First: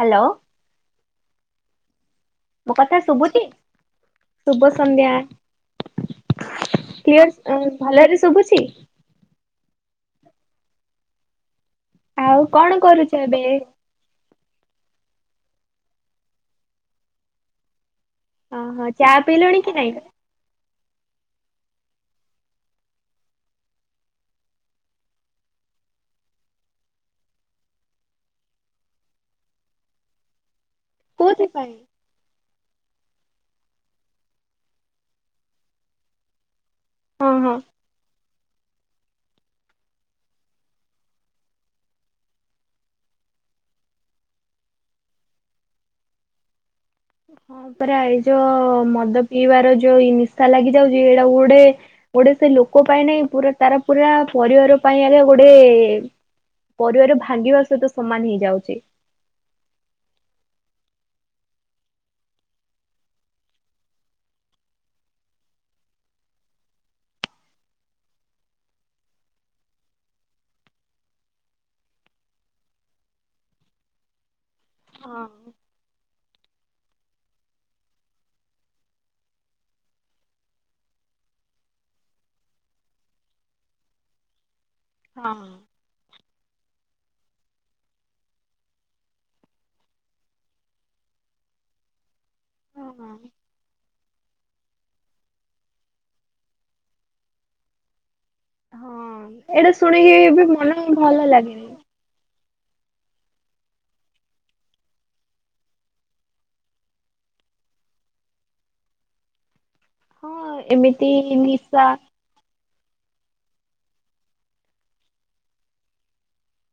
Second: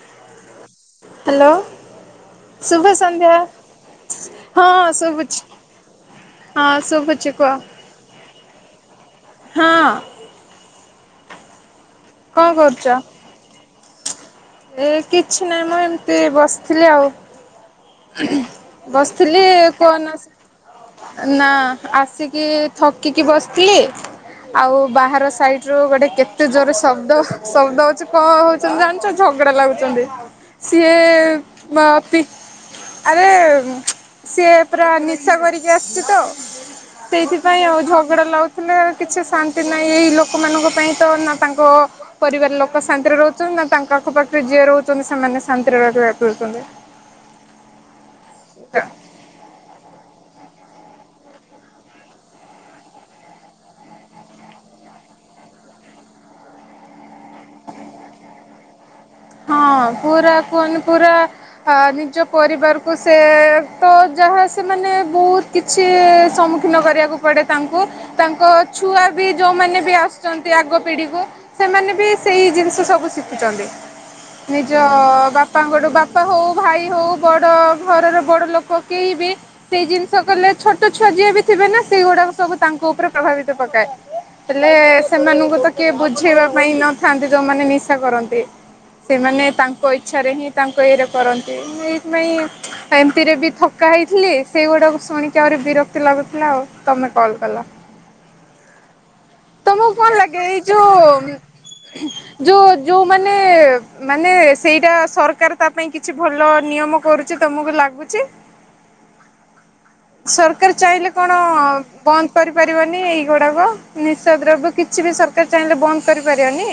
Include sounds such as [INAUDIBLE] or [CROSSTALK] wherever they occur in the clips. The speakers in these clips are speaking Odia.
ହ୍ୟାଲୋ। ହ୍ୟାଲୋ। ମୋ ଶୁଭ କଥା ସନ୍ଧ୍ୟା, ଶୁଭୁଛି? ହଁ ଶୁଭୁଛି। ହଁ ଶୁଭୁଛି କୁହ। କ୍ଳିଅର ଅ-ଅ-ଅ ଭଲରେ ଶୁଭୁଛି? ହଁ। ଆଉ କଣ କରୁଛୁ ଏବେ? ଏ କିଛି ନାହିଁ ମ ଏମିତି ବସିଥିଲି ଆଉ। ଓହୋ ଚା ବସିଥିଲି ପିଇଲଣି କି ନାଇଁ? କୋହନାସି ନା ଆସିକି ଥକିକି ବସିଥିଲି ଆଉ ବାହାର ର ସାଇଡ ରୁ ଗୋଟେ କେତେ ଜୋରେ ଶବ୍ଦ ହ ଶବ୍ଦ ହଉଛି କଣ ହଉଛି ଜାଣିଛ? ଝଗଡ଼ା ଲାଗୁଛନ୍ତି ସିଏ-ଏ-ଏ-ଏ-ଏ କୋଉଥିପାଇଁ? ମା ପି ଆରେ-ଏ-ଏ-ଏ-ଏ ସିଏ ପୁରା ନିଶା କରିକି ଆସିଛି ତ ହଁ ହଁ ସେଇଥିପାଇଁ ଆଉ ଝଗଡା ଲାଗୁ ଥିଲେ କିଛି ଶାନ୍ତି ନାହିଁ ଏଇ ଲୋକମାନଙ୍କ ପାଇଁ ତ ନା ତାଙ୍କ ପରିବାର ଲୋକ ଶାନ୍ତିରେ ରହୁଛନ୍ତି ନା ତାଙ୍କ ତାଙ୍କ ପାଖରେ ଯିଏ ରହୁଛନ୍ତି ସୋମନେ ଶାନ୍ତିରେ ରହିପାରୁଛନ୍ତି। ହଁ ପରା ଏଇ ଯୋ-ଓ-ଓ-ଓ ମଦ ପିଇବାର ଯୋ ଇନି ନିଶା ଲାଗିଛି ଆଉ ଯିଏ ଉଡେ ଉଡେ ସେ ଲୋକ ପାଇଁ ନାଇଁ ପୁରା ତାର ପୁରା ପରିବାର ପାଇଁ ଆରେ ଗୋଟେ ଗୋଟେ-ଏ-ଏ-ଏ ପରିବାର ଭାଙ୍ଗିବା ସହିତ ସମାନ ହେଇଯାଉଛି। ହଁ ପୁରା କୁହନି ପୁରା ଆ ନିଜ ପରିବାରକୁ ସେ-ଏ-ଏ ତ ଯାହା ସେମାନେ ବହୁତ କିଛି-ଇ-ଇ-ଇ ସମ୍ମୁଖୀନ କରିବାକୁ ପଡ଼େ ତାଙ୍କୁ, ତାଙ୍କ ଛୁଆ ବି ଯୋଉମାନେ ବି ଆସୁଛନ୍ତି ଆଗ ପିଢିକୁ, ସେମାନେ ବି ସେଇ ଜିନିଷ ସବୁ ଶିଖୁଛନ୍ତି। ହଁ ନିଜ-ଅ-ଅ-ଅ ବାପାଙ୍କଠୁ ବାପା ହଉ [INAUDIBLE] ଭାଇ ହଉ, ବଡ ଘରର ବଡ ଲୋକ କେହି ବି ସେଇ ଜିନିଷ କଲେ ଛୋଟ ଛୁଆ ଯିଏ ବି ଥିବେ ମାନେ ସେଗୁଡାକ ସବୁ ତାଙ୍କ ଉପରେ ପ୍ରଭାବିତ ପକାଏ। ହେଲେ-ଏ-ଏ ହଁ। ସେମାନଙ୍କୁ ତ କିଏ ବୁଝେଇବା ପାଇଁ ନଥାନ୍ତି, ଯୋଉମାନେ ନିଶା କରନ୍ତି। ସେମାନେ ତାଙ୍କ ଇଚ୍ଛାରେ ହିଁ ତାଙ୍କ ଇଏରେ କରନ୍ତି। ଏଇ ପାଇଁ ହଁ ଏମତିରେ ବି ଥକା ହୋଇ ଥିଲେ ସେଇଗୁଡାକ ଶୁଣିକି ଆହୁରି ବିରକ୍ତି ଲାଗୁଥିଲା ଆଉ, ତମେ କଲ୍ କଲ। ହଁ, ଏଇଟା ତମକୁ ଶୁଣିକି କଣ ଲାଗେ ବି ଏଇ ମନ ଭଲ ଯୋଉ। ଲାଗେନି। ଯୋଉ ଯୋଉମାନେ। ମାନେ ସେଇଟା ସରକାର ତା ପାଇଁ କିଛି ଭଲ ନିୟମ କରୁଛି ତମକୁ ଲାଗୁଛି। [INAUDIBLE] ହଁ ସରକାର ଚାହିଁଲେ ଏମିତି କଣ ନିଶା ବନ୍ଦ କରି- କରି ପାରିବନି ଏଇଗୁଡାକ ନିସା ଦ୍ରବ୍ୟ କିଛି ବି ଚାହିଁଲେ ବନ୍ଦ କରିପାରିବନି।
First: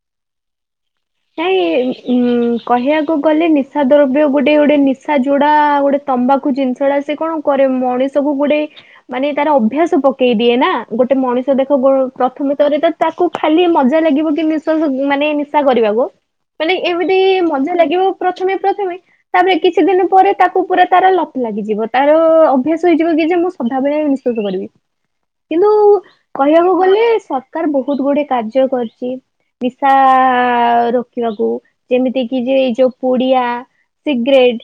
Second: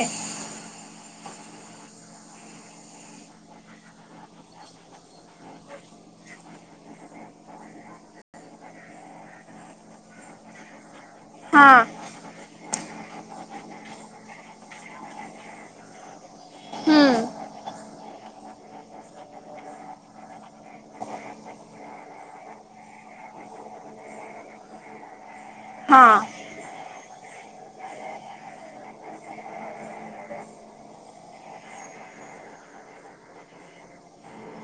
[INAUDIBLE] କାଇଁ ଉଁ କହିବାକୁ ଗଲେ ନିଶା ଦ୍ରବ୍ୟ ଗୋଟେ ଗୋଟେ ନିଶା ଯୋଡା ଗୋଟେ ତମ୍ବାଖୁ ଜିନିଷ ଗୁଡା ସେ କଣ କରେ ମଣିଷକୁ ଗୋଟେ ମାନେ ତାର ଅଭ୍ୟାସ ପକେଇ ଦିଏ ନା ଗୋଟେ ମଣିଷ ଦେଖ ହଁ ଗୋ ପ୍ରଥମ କରି ତ ତାକୁ ଖାଲି ମଜା ଲାଗିବ କି ନିଶ୍ୱାସ ମାନେ ନିଶା କରିବାକୁ ମାନେ ହୁଁ ଏମିତି ମଜା ଲାଗିବ ପ୍ରଥମେ ପ୍ରଥମେ ତାପରେ କିଛି ଦିନ ପରେ ତାକୁ ପୁରା ତାର ଲପ ଲାଗିଯିବ ତାର ଅଭ୍ୟାସ ହେଇଯିବ କି ଯେ ମୁଁ ସଦାବେଳେ ବିଶ୍ୱାସ କରିବି କିନ୍ତୁ ହଁ କହିବାକୁ ଗଲେ ସରକାର ବହୁତ ଗୁଡେ କାର୍ଯ୍ୟ କରିଚି ନିଶା ର ରଖିବାକୁ ଯେମିତି କି ଯେ ଏଇ ଯୋଉ ପୁଡିଆ ସିଗରେଟ୍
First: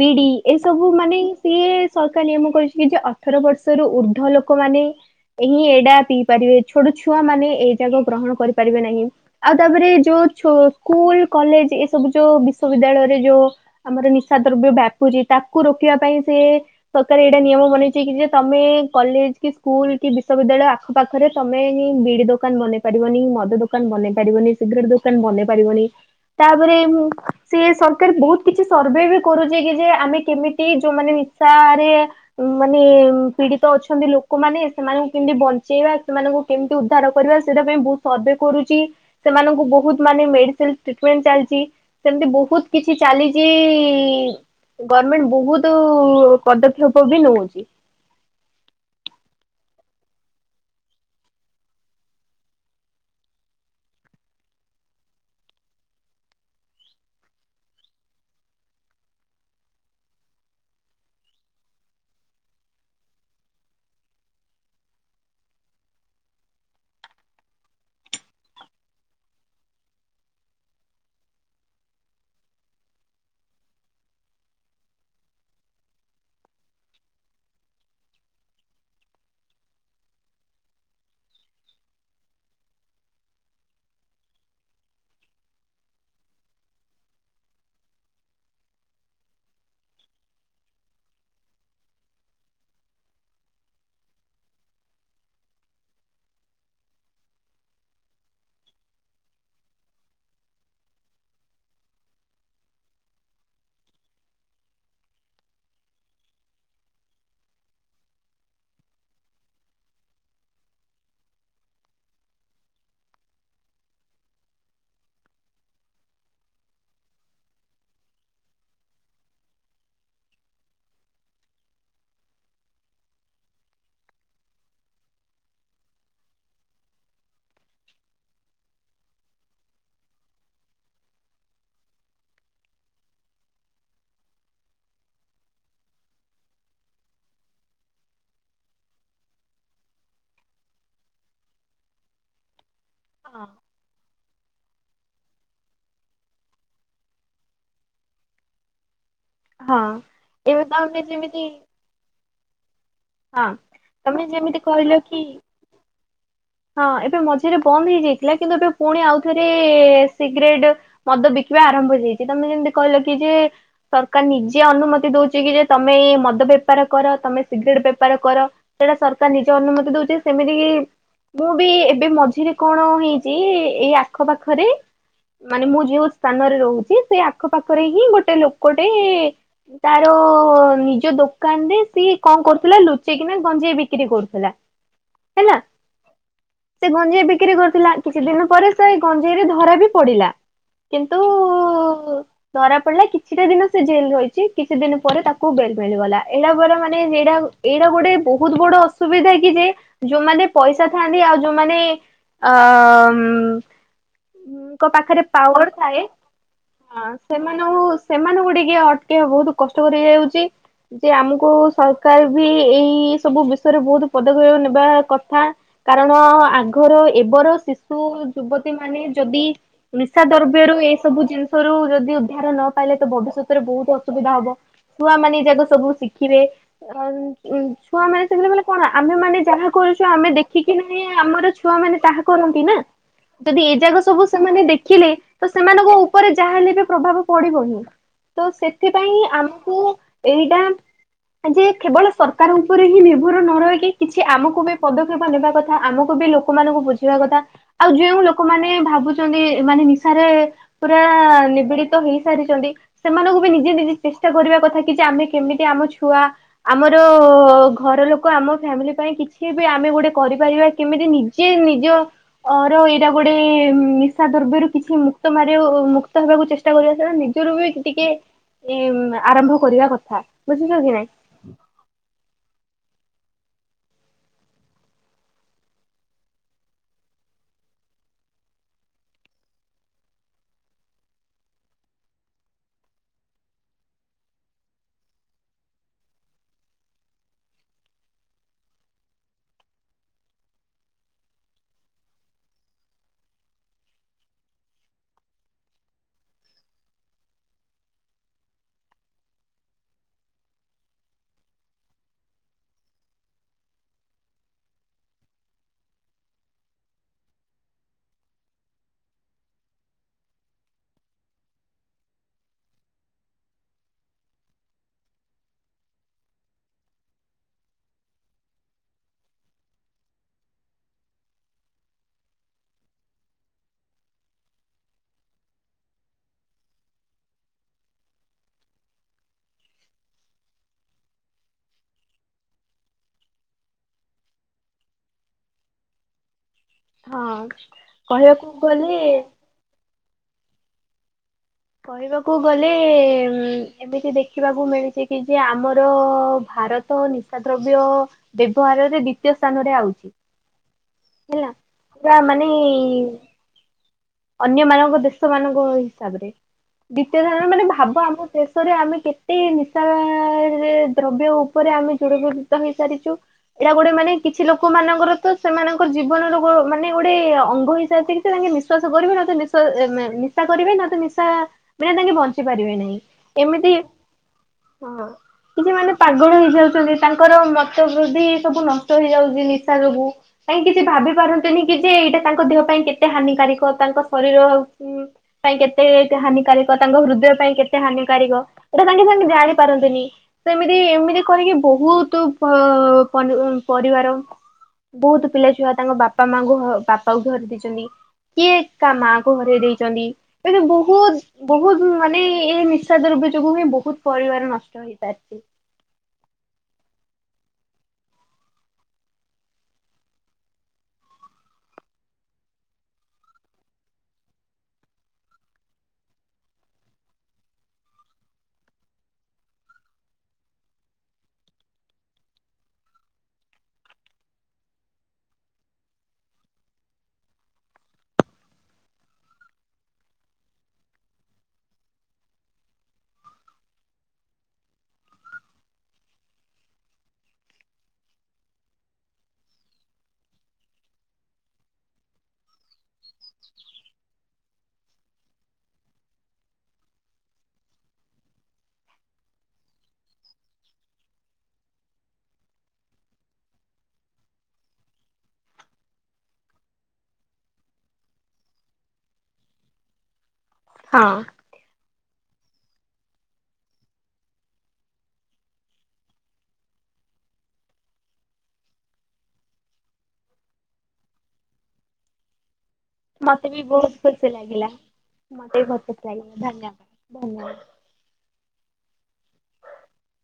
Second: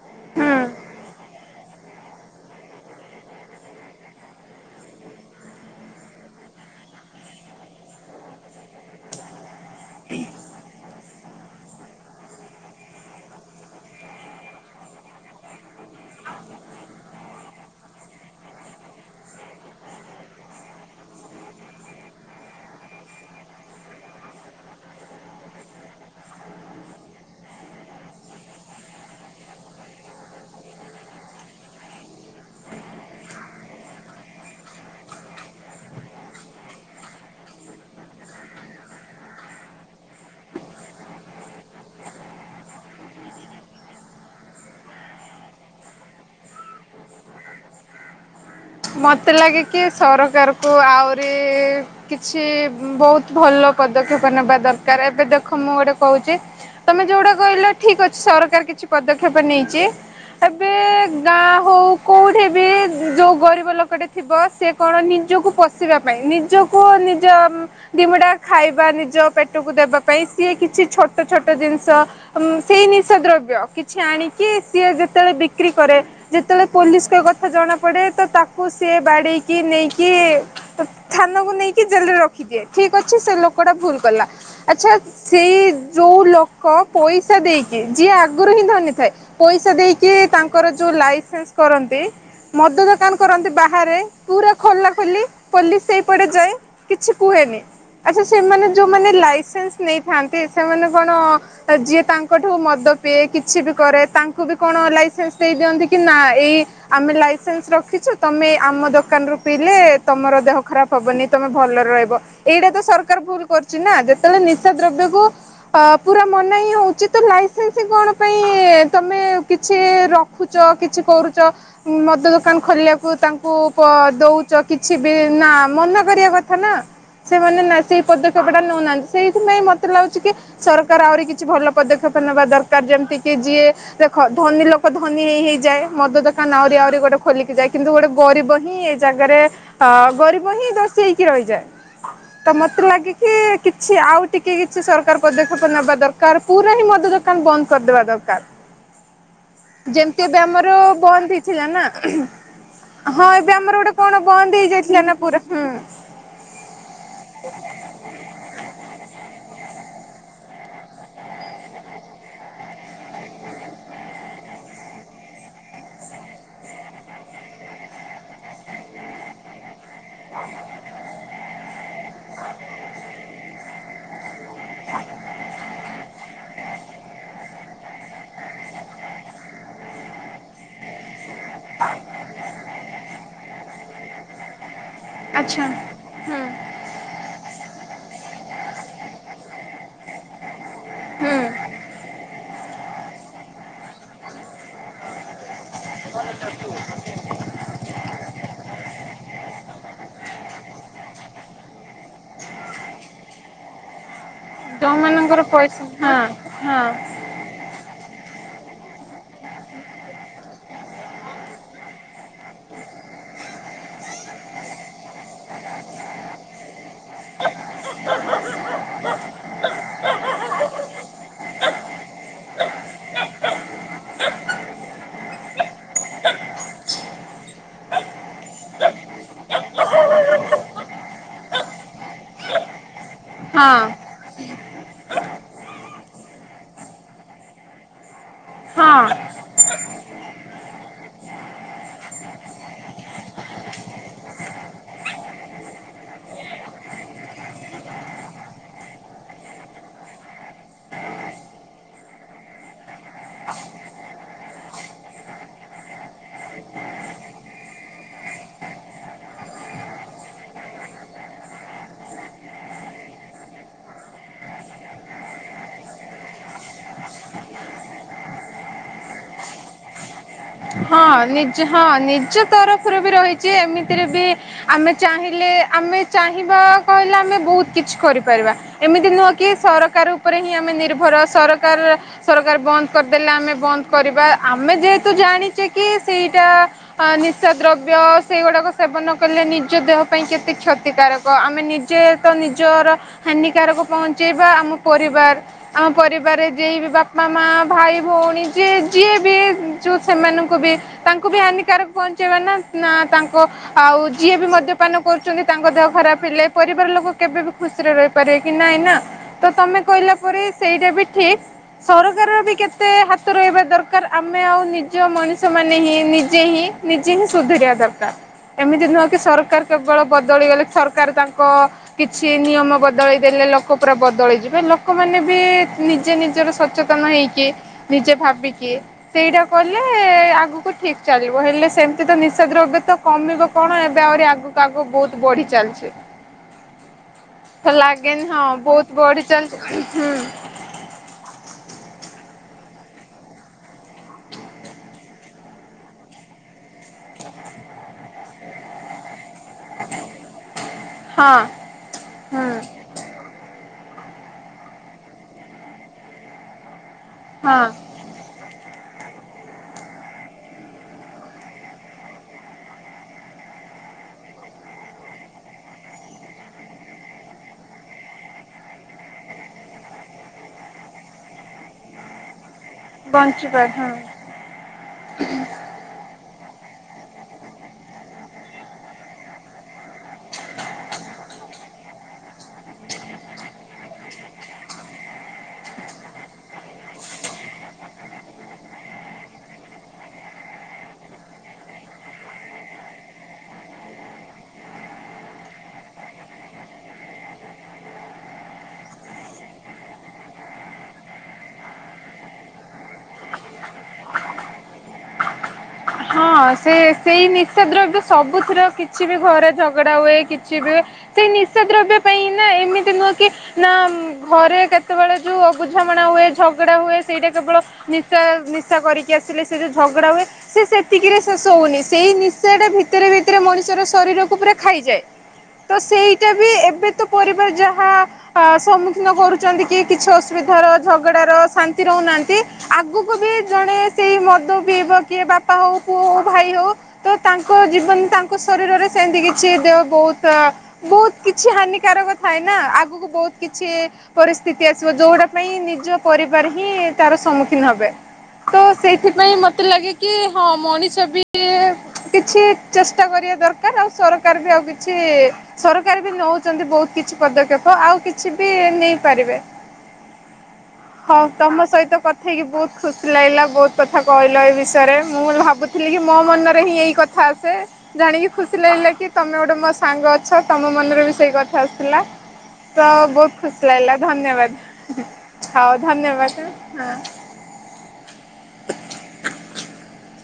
ବିଡି ଏ ହୁଁ। ସବୁ ମାନେ ସିଏ ସରକାର ନିୟମ କରିଚନ୍ତି ଯେ ଅଠର ବର୍ଷରୁ ଉର୍ଦ୍ଧ୍ୱ ଲୋକ ମାନେ ସେହିଁ ଏଇଟା ପିଇ ପାରିବେ ଛୋଟ ଛୁଆ ମାନେ ଏଇ ଯାକ ଗ୍ରହଣ କରିପାରିବେ ନାହିଁ। ଆଉ ତାପରେ ଯୋଉ ଛୋ ସ୍କୁଲ କଲେଜ ଏସବୁ ଯୋଉ ବିଶ୍ୱବିଦ୍ୟାଳୟରେ ଯୋଉ ଆମର ନିଶା ଦ୍ରବ୍ୟ ବ୍ୟାପୁଚି ତାକୁ ରୋକିବା ତା ପାଇଁ ସେ ସରକାର ଏଇଟା ନିୟମ ବନେଇଚି କି ଯେ ତମେ କଲେଜ କି ସ୍କୁଲ କି ବିଶ୍ୱବିଦ୍ୟାଳୟ ଆଖ ପାଖରେ ତମେ ହିଁ ବିଡି ଦୋକାନ ବନେଇ ପାରିବନି ମଦ ଦୋକାନ ବନେଇ ପାରିବନି ସିଗରେଟ୍ ଦୋକାନ ବନେଇ ପାରିବନି। ତାପରେ ଉଁ ସେ ସରକାର ବହୁତ କିଛି ସର୍ଭେ ବି କରୁଚି କି ଯେ ଆମେ କେମିତି ଯୋଉ ମାନେ ଓଶାରେ ମାନେ ପୀଡିତ ଅଛନ୍ତି ଲୋକମାନେ ସେମାନଙ୍କୁ କେମତି ବଞ୍ଚେଇବା ସେମାନେ ସେମାନଙ୍କୁ କେମିତି ଉଦ୍ଧାର କରିବା ସେଟା ପାଇଁ ବହୁତ୍ ସର୍ଭେ କରୁଚି ସେମାନଙ୍କୁ ବହୁତ୍ ମାନେ ମେ ସ୍ପେସାଲ୍ ଟ୍ରିଟମେଣ୍ଟ ଚାଲିଚି ସେମିତି ବହୁତ୍ କିଛି ଚାଲିଚି ଗମେଣ୍ଟ ବହୁତ ପଦକ୍ଷେପ ବି ନଉଚି। ମତେ ଲାଗେ କି ସରକାର କୁ ଆହୁରି କିଛି ବହୁତ ଭଲ ପଦକ୍ଷେପ ନେବା ଦରକାର ଏବେ ଦେଖ ମୁଁ ଗୋଟେ କହୁଚି ତମେ ଯୋଉଟା କହିଲ ଠିକ ଅଛି ସରକାର କିଛି କିଛି ପଦକ୍ଷେପ ନେଇଛି ଏବେ ଗାଁ ହଉ କୋଉଠି ବି ଯୋଉ ଗରିବ ଲୋକଟେ ଥିବ ସେ କଣ ନିଜକୁ ପୋଶିବା ପାଇଁ ନିଜକୁ ନିଜ ଦିମୁଠା ଖାଇ ପାଇଁ ବା ନିଜ ପେଟକୁ ଦେବା ପାଇଁ ସିଏ କିଛି ଛୋଟ ଛୋଟ ଜିନିଷ ଉଁ ସେଇ ନିଶା ଦ୍ରବ୍ୟ କିଛି ଆଣିକି ସିଏ ଯେତେବେଳେ ବିକ୍ରି କରେ ଯେତେବେଳେ ପୋଲିସ୍ କୁ ଏ କଥା ଜଣା ପଡେ ତ ତାକୁ ତାକୁ ସେ ବାଡେଇକି ନେଇକି ଥାନାକୁ ନେଇକି ଜେଲରେ ରଖିଦିଏ ଠିକ୍ ଅଛି ସେ ଲୋକ ଲୋକଟା ଭୁଲ କଲା ଆଛା ସେଇ ଯୋଉ ଲୋକ ପଇସା ଦେଇକି ଯିଏ ଆଗରୁ [INAUDIBLE] ଥାଏ ପଇସା ଦେଇକି ତାଙ୍କର ଯୋଉ ଲାଇସେନ୍ସ କରନ୍ତି ମଦ ଦୋକାନ କରନ୍ତି ବାହାରେ ପୁରା ଖୋଲା ଖୋଲି ପୋଲିସ୍ ସେଇପଟେ ଯାଏ କିଛି କୁହେନି। ଆଚ୍ଛା ସେମାନେ ଯୋଉମାନେ ଲାଇସେନ୍ସ ନେଇଥାନ୍ତି ସେମାନେ କଣ ଯିଏ ତାଙ୍କଠୁ ମଦ ତ ସେ କିଛି ବି କରେ ତାଙ୍କୁ ବି କଣ ଲାଇସେନ୍ସ ଦେଇ ଦିଅନ୍ତି କି ନା ଏଇ ଆମେ ଲାଇସେନ୍ସ ରଖି [INAUDIBLE] ତମେ ଆମ ଦୋକାନରୁ ପିଇଲେ ତମର ଦେହ ଖରାପ ହବନି ତମେ ଭଲରେ ରହିବ ଏଇଟା ତ ସର ସରକାର ଭୁଲ୍ କରୁଛି ନା ଯେତେବେଳେ ନିଶାଦ୍ରବ୍ୟ କୁ ଆଁ ପୁରା ମନା ହିଁ ହଉଛି ତ ଲାଇସେନ୍ସ ହିଁ କ କଣ ପାଇଁ ତମେ କିଛି ରଖୁଛ କିଛି କରୁଛ ମଦ ଦୋକାନ ଖୋଲିବାକୁ। [INAUDIBLE] ତାଙ୍କୁ ପ ଦଉଛ କିଛି ବି ନା ମନା କରିବା କଥା ନା। ସେମାନେ ନା ସେଇ ପଦକ୍ଷେପ ଟା ନଉନାହାନ୍ତି ସେଇଥିପାଇଁ ମତେ ଲାଗୁଛି କି ସରକାର ଆହୁରି କିଛି ଭଲ ପଦକ୍ଷେପ [INAUDIBLE] ନେବା ଦରକାର ଯେମିତି କି ଯିଏ ଦେଖ ଧନୀ ଲୋକ ଧନୀ ହେଇ ହେଇଯାଏ ମଦ ଦୋକାନ ଆହୁରି ଆହୁରି ଗୋଟେ ଖୋଲିକି ଯାଏ କିନ୍ତୁ ଗୋଟେ ଗରିବ ହିଁ ଏଇ ଜାଗାରେ ଅ ଗରିବ ହିଁ ଦୋଷୀ ହେଇକି ରହିଯାଏ। ତ ମତେ ଲାଗେ କି ହଁ। କିଛି ଆଉ ଟି କି କିଛି ସରକାର ପଦକ୍ଷେପ ନେବା ଦରକାର ପୁରା ହିଁ ମଦ ଦୋକାନ ବନ୍ଦ କରିଦେବା ଦରକାର। ହଁ ଯେମତି ଏବେ ଆମର ତମେ ବନ୍ଦ ଯେମିତି ହେଇଥିଲା ନା। ହଁ ଏବେ ଆମର ଗୋଟେ କଣ ତମେ ଯେମିତି ବନ୍ଦ କହିଲ ହେଇଯାଇଥିଲା ନା କି ପୁରା ହୁଁ। ହଁ ଏବେ ମଝିରେ ବନ୍ଦ ହେଇଯାଇଥିଲା କିନ୍ତୁ ଏବେ ପୁଣି ଆଉ ଥରେ ସିଗାରେଟ୍ ମଦ ବିକିବା ଆରମ୍ଭ ହୋଇଯାଇଚି ତମେ ଯେମତି କହିଲ କି ଯେ ସରକାର ନିଜେ ଅନୁମାତି ନୁମତି ଦଉଚି କି ଯେ ତମେ ଏଇ ମଦ ବେପାର କର ତମେ ସିଗରେଟ୍ ବେପାର ବେପାର କର ସେଟା ସରକାର ନିଜ ଅନୁମତି ଦଉଚି ଯେ ସେମିତି କି ମୁଁ ବି ଏବେ ମଝିରେ କଣ ହେଇଚି ଇ ଏଇ ଆଖ ପାଖରେ ମାନେ ମୁଁ ଯଉ ସ୍ଥାନରେ ରହୁଚି ସେ ଆଖପାଖରେ ହିଁ ଗୋଟେ ଲୋକଟେ ତାର ନିଜ ଦୋ କାନ୍ ରେ ସିଏ କଣ କରୁଥିଲା ଲୁଚେଇକିନା ଗଞ୍ଜିେଇ ବିକ୍ରି କରୁଥିଲା। ହେଲା ଆଚ୍ଛା ହୁଁ ସେ ଗଞ୍ଜେଇ ବିକ୍ରୀ କରୁଥିଲା କିଛି ଦିନ ପରେ ସେଇ ଗଞ୍ଜେଇରେ ଧରା ବି ପଡିଲା କିନ୍ତୁ ହୁଁ। ଧରା ପଡିଲା କିଛିଟା ଦିନ ସେ ଜେଲ ରହିଚି କିଛି ଦିନ ପରେ ତାକୁ ବେଲ ମିଳିଗଲା ହେଲା ପରେ ମାନେ ସେଇଟା ଏଇଟା ଗୋଟେ ବହୁତ ବଡ ଅସୁବିଧା କି ଯେ ଯୋଉମାନେ ପଇସା ଥାଆନ୍ତି ଆଉ ଯୋଉମାନେ ଆ ମ୍ ପାଖରେ ଯୋଉମାନଙ୍କର ପାୱାର ପଇସା ଥାଏ ହଁ ହଁ ଆଁ ସେମାନଙ୍କୁ ସେମାନଙ୍କୁ ଟିକେ ଅଟକି ବହୁତ କଷ୍ଟକ ହେଇ ଯାଉଚି ଯେ ଆମକୁ ସରକାର ବି ଏଇ ସବୁ ବିଷୟରେ ବହୁତ ପଦକ୍ଷେପ ନେବା କଥା କାରଣ ଆଗର ଏ ବର ଶିଶୁ ଯୁବତୀ ମାନେ ଯଦି ନିଶା ଦ୍ରବ୍ୟରୁ ଏଇ ସବୁ ଜିନିଷ ରୁ ଯଦି ଏହାର ନ ପାଇଲେ ତ ଭବିଷ୍ୟତରେ ବହୁତ ଅସୁବିଧା ହବ ଛୁଆମାନେ ଏଇ ଯାକ ସବୁ ଶିଖିବେ [UNINTELLIGIBLE] ଛୁଆ ମାନେ ସେତେଲେବେଳେ କଣ ଆମେ ମାନେ ଯାହା କରୁଚୁ ଆମେ ଦେଖିକି ନାହିଁ ଆମର ଛୁଆ ମାନେ ତାହା କରନ୍ତି ନା ଯଦି ଏଇ ଜାଗ ସବୁ ସ ସେମାନେ ଦେଖିଲେ ତ ସେମାନଙ୍କ ଉପରେ ଯାହାହଲେ ବି ପ୍ରଭାବ ପଡିବ ହିଁ ତ ହଁ ହଁ ସେଥିପାଇଁ ଆମକୁ ଏଇଟା ଯେ କେବଳ ସରକାର ଉପରେ ହିଁ ନିର୍ଭର ନ ରହିକି କିଛି ଆମକୁ ବି ପଦକ୍ଷେପ ନେବା କଥା ଆମକୁ ବି ଲୋକମାନକୁ ବୁଝିବା କଥା ଆଉ ଯୋଉ ଲୋକମାନେ ଭାବୁଚନ୍ତି ମାନେ ନିଶାରେ ପୁରା ନିବିଡି ସିଏ ତ ହେଇସାରିଚନ୍ତି। ସେମାନଙ୍କୁ ବି ନିଜେ ନିଜେ ଚେଷ୍ଟା କରିବା କଥା କି ଯେ ଆମେ କେମିତି ଆମ ଛୁଆ ଆମର ଘର ଲୋକ ଆମ ଫ୍ୟାମିଲି ପାଇଁ କିଛି ବି ଆମେ ଗୋଟେ କରିପାରିବା କେମିତି ନିଜେ ନିଜ ଅ ର ଏଇଟା ଗୋଟେ ନିଶା ଦ୍ରବ୍ୟରୁ କିଛି ମୁକ୍ତ ମାରିବା ଉ ଉମୁକ୍ତ ହେବାକୁ ଚେ ଷ୍ଟା କରିବା ଦ୍ବାରା ନିଜରୁ ବି ଟିକେ ଆରମ୍ଭ କରିବା କଥା ବୁଝୁଚ କି ନାଇଁ। ହଁ ନିଜ ହଁ ନିଜ ତରଫରୁ ବି ରହିଚି। ଏମିତିରେ ବି ଆମେ ଚାହିଁଲେ ଆମେ ଚାହିଁବା [UNINTELLIGIBLE] କହିଲ ଆମେ ବୋହୁତ କିଛି କରିପାରିବା। ଏମିତି ନୁହଁ ସରକାର ଉପରେ ହିଁ ଆମେ ନିର୍ଭର ସରକା ର ସରକାର ବନ୍ଦ କରିଦେଲେ। ଆମେ ବନ୍ଦ କରିବା। ଆମେ ଯେହେତୁ ଜାଣି ଚେ କି ସେଇଟା ନିଶା ଦ୍ରବ୍ୟ ସେଇଗୁଡାକ ସେବନ କଲେ ନିଜ ଦେହ ପାଇଁ କେତେ କ୍ଷତିକାରକ ଆମେ ନିଜେ ତ ନିଜର ହାନିକାରକ ପହଞ୍ଚେଇବା। ଆମ ପରିବାର ଆମ ପରିବାରରେ ଯିଏ ବି ବାପା ମା ଭାଇ ଭଉଣୀ ଯିଏ ଯିଏ ବି ଯୋଉ ସେମାନଙ୍କୁ ତାଙ୍କୁ ବି ତାଙ୍କୁ ହାନିକାରକ ପହଞ୍ଚେଇବା ନା ନା ତାଙ୍କ ଆଉ ଯିଏ ବି ମଦ୍ୟପାନ କରୁଚନ୍ତି ତାଙ୍କ ଦେହ ଖରାପ ହେଲେ ପରିବାର ଲୋକ କେବେ ବି ଖୁସିରେ ରହିପାରିବେ କି ନାଇଁ ନା ତମେ କହିଲା ପରେ ସେଇଟା ବି ଠିକ୍ ସରକାର ବି କେତେ ହାତ ରହିବା ଦରକାର ଆମେ ଆଉ ନିଜ ମଣି ଷ ମାନେ ହିଁ ନିଜେ ହିଁ ନିଜେ ହିଁ ସୁଧୁରିବା ଦରକାର। ଏମିତି ନୁହଁ କି ସରକାର କେବଳ ବଦଳିଗଲେ। ସରକାର ତାଙ୍କ କିଛି ନିୟମ ବଦଳେଇ ଦେ ଲେ ଲୋକ ପୁରା ବଦଳଯିବ ଲୋକମାନେ ବି ନିଜେ ନିଜର ସଚେତନ ହେଇକି ନିଜେ ଭା ବିକି ସେଇଟା କଲେ ଏ ଆଗକୁ ଠିକ୍ ଚାଲିବ ହେଲେ ସେମିତି ତ ନିଶା ଦ୍ରବ୍ୟ ତ କମିବ କଣ ଏବେ ଆହୁରି ଆଗକୁ ଆଗ ବୋହୁତ ବଢି ଚାଲିଚି। ହଁ ଲାଗେନି ହଁ କହିବାକୁ ବୋହୁତ ଗଲେ ବଢି ଚାଲଚି ହୁଁ। କହିବାକୁ ଗଲେ ଏମିତି ଦେଖିବାକୁ ମିଳିଛି କି ଯେ ଆମର ଭାରତ ନିଶା ଦ୍ରବ୍ୟ ବ୍ୟବହାରରେ ବି ଦ୍ୱିତୀୟ ସ୍ଥାନ ରେ ଆଉଛି ହଁ ହେଲା ପୁରା ମାନେ ହୁଁ ଅନ୍ୟ ମାନଙ୍କ ଦେଶ ମାନଙ୍କ ହିସାବରେ। ଦ୍ୱିତୀୟ ଧରଣ ହଁ ମାନେ ଭାବ ଆମ ଶେଷରେ ଆମେ କେତେ ନିଶା ଦ୍ରବ୍ୟ ଉପରେ ଆମେ ଯୁଡ଼ିତ ହେଇସାରିଛୁ ଏଇଟା ଗୋଟେ ମାନେ ମାନେ କିଛି ଲୋକ ମାନଙ୍କର ତ ସେମାନଙ୍କର ଜୀବନର ମାନେ ଗୋଟେ ଅଙ୍ଗ ହିସାବରେ ସେ ତାଙ୍କେ ନିଶ୍ଵାସ କର [UNINTELLIGIBLE] ନିଶା କରିବେ ନ ତ ନିଶା ମାନେ ତାଙ୍କେ ବଞ୍ଚିବ ବଞ୍ଚିପାର ଏମିତି ହଁ ହଁ କିଛି ମାନେ ପାଗଳ ହେଇଯାଉ ତାଙ୍କର ମତ ବୃଦ୍ଧି ସବୁ ନଷ୍ଟ ହେଇଯାଉଛି ନିଶା ଯୋଗୁ କାହିଁକି କିଛି ଭାବି ପାରନ୍ତିନି। କି ଯେ ଏଇଟା ତାଙ୍କ ଦେହ ପାଇଁ କେତେ ହାନିିକାରକ ତାଙ୍କ ଶରୀର ଉଁ ପାଇଁ କେତେ କେତେ ହାନିିକାରକ ତାଙ୍କ ହୃଦୟ ପାଇଁ କେତେ ହାନିିକାରକ ଏଟା ସାଙ୍ଗେ ସାଙ୍ଗେ ଜାଣିପାରନ୍ତିନି ସେମିତି ଏମିତି କରିକି ବହୁତ ପରିବାର। ବହୁତ ପିଲା ଛୁଆ ତାଙ୍କ ବାପା ମାଙ୍କୁ ବାପାକୁ ଧରି ଦେଇଛନ୍ତି। କିଏ କା ମାଙ୍କୁ ଘରେ ଦେଇଛନ୍ତି ଏମି ବହୁତ ବହୁତ ମାନେ ଏ ନିଃଶା ଦ୍ରବ୍ୟ ଯୋଗୁ ହିଁ ବହୁତ ପରିବାର ନଷ୍ଟ ହେଇପାରିଛି। ହଁ ସେ ସେଇ ନିଶା ଦ୍ରବ୍ୟ ସବୁଥିର କିଛି ବି ଘରେ ଝଗଡା ହୁଏ କିଛି ବି ହୁଏ ସେ ନିଶା ଦ୍ରବ୍ୟ ପାଇଁ ନା ଏମିତି ନୁହଁ କି ନା ଘରେ କେତେବେଳେ ଯୋଉ ବୁଝାମଣା ହୁଏ। ଝଗଡା ହୁଏ ସେଇଟା କେବଳ ନିଶା ନିଶା କରିକି ଆସିଲେ ସେ ଝଗଡା ହୁଏ ସେ ସେ ଏତିକିରେ ଶେଷ ହଉନି ସେଇ ନିଶ୍ଚୟ ଟା ଭିତରେ ଭିତରେ ମଣିଷର ଶରୀରକୁ ପୁରା ଖାଇଯାଏ। ତ ସେଇଟା ବି ଏବେ ତ ପରିବାର ଯାହା ସମ୍ମୁଖୀନ କରୁଛନ୍ତି କି କିଛି ଅସୁବିଧ ାର ଝଗଡାର ଶାନ୍ତି ରହୁନାହାନ୍ତି ଆଗକୁ ବି ଜଣେ ସେଇ ମଧୁ ପିବ କିଏ ବାପ ବାପା ହଉ ପୁଅ ହଉ ଭାଇ ହଉ ତ ତାଙ୍କ ଜୀବନ ତାଙ୍କ ଶରୀରରେ ସେମିତି କିଛି ଦେହ ବହୁତ ବୋହୁତ କିଛି ହାନିକାରକ ଥାଏ ନା ଆଗକୁ ବୋହୁତ କିଛି ପରିସ୍ଥିତି ଆସିବ ଯୋଉଟା ପାଇଁ ନିଜ ପରିବାର ହିଁ ତାର ସମ୍ମୁଖୀନ ହେବେ। ତ ସେଇଥିପାଇଁ ମତେ ଲାଗେ କି ହଁ ମଣିଷ ବି କିଛି ଚେଷ୍ଟା କରିବା ଦରକାର ଆଉ ସରକାର ବି ଆଉ କିଛି ସରକାର ବି ନୋଉଚନ୍ତି ବୋହୁତ କିଛି ପଦକ୍ଷେପ ଆଉ କିଛି ବି ନେଇପାରିବେ। ହଁ। ହୋଉ ତମ ସହିତ କଥା ହେଇକି ବୋହୁତ ଖୁସି ଲାଗିଲା ବୋହୁତ କଥା କହିଲ ଏ ବିଷୟରେ। ମୁଁ ଭାବୁଥିଲି କି ମୋ ମନରେ ହିଁ ଏଇ କଥା ଆସେ ଜାଣିକି ଖୁସି ଲାଗିଲେ କି ତମେ ଗୋଟେ ମୋ ସାଙ୍ଗ ଙ୍ଗ ଅଛ ତମ ମନରେ ବି ସେଇ କଥା ଆସିଲା। ତ ବୋହୁତ ମତେ ବି ଖୁସି ବହୁତ ଲାଗିଲା ଖୁସି ଲାଗିଲା ଧନ୍ୟବାଦ ମତେ ବି ହୋଉ ବହୁତ ଖୁସି ଧନ୍ୟବାଦ ଲାଗିଲା ହଁ। ଧନ୍ୟବାଦ ଧନ୍ୟବାଦ। [INAUDIBLE]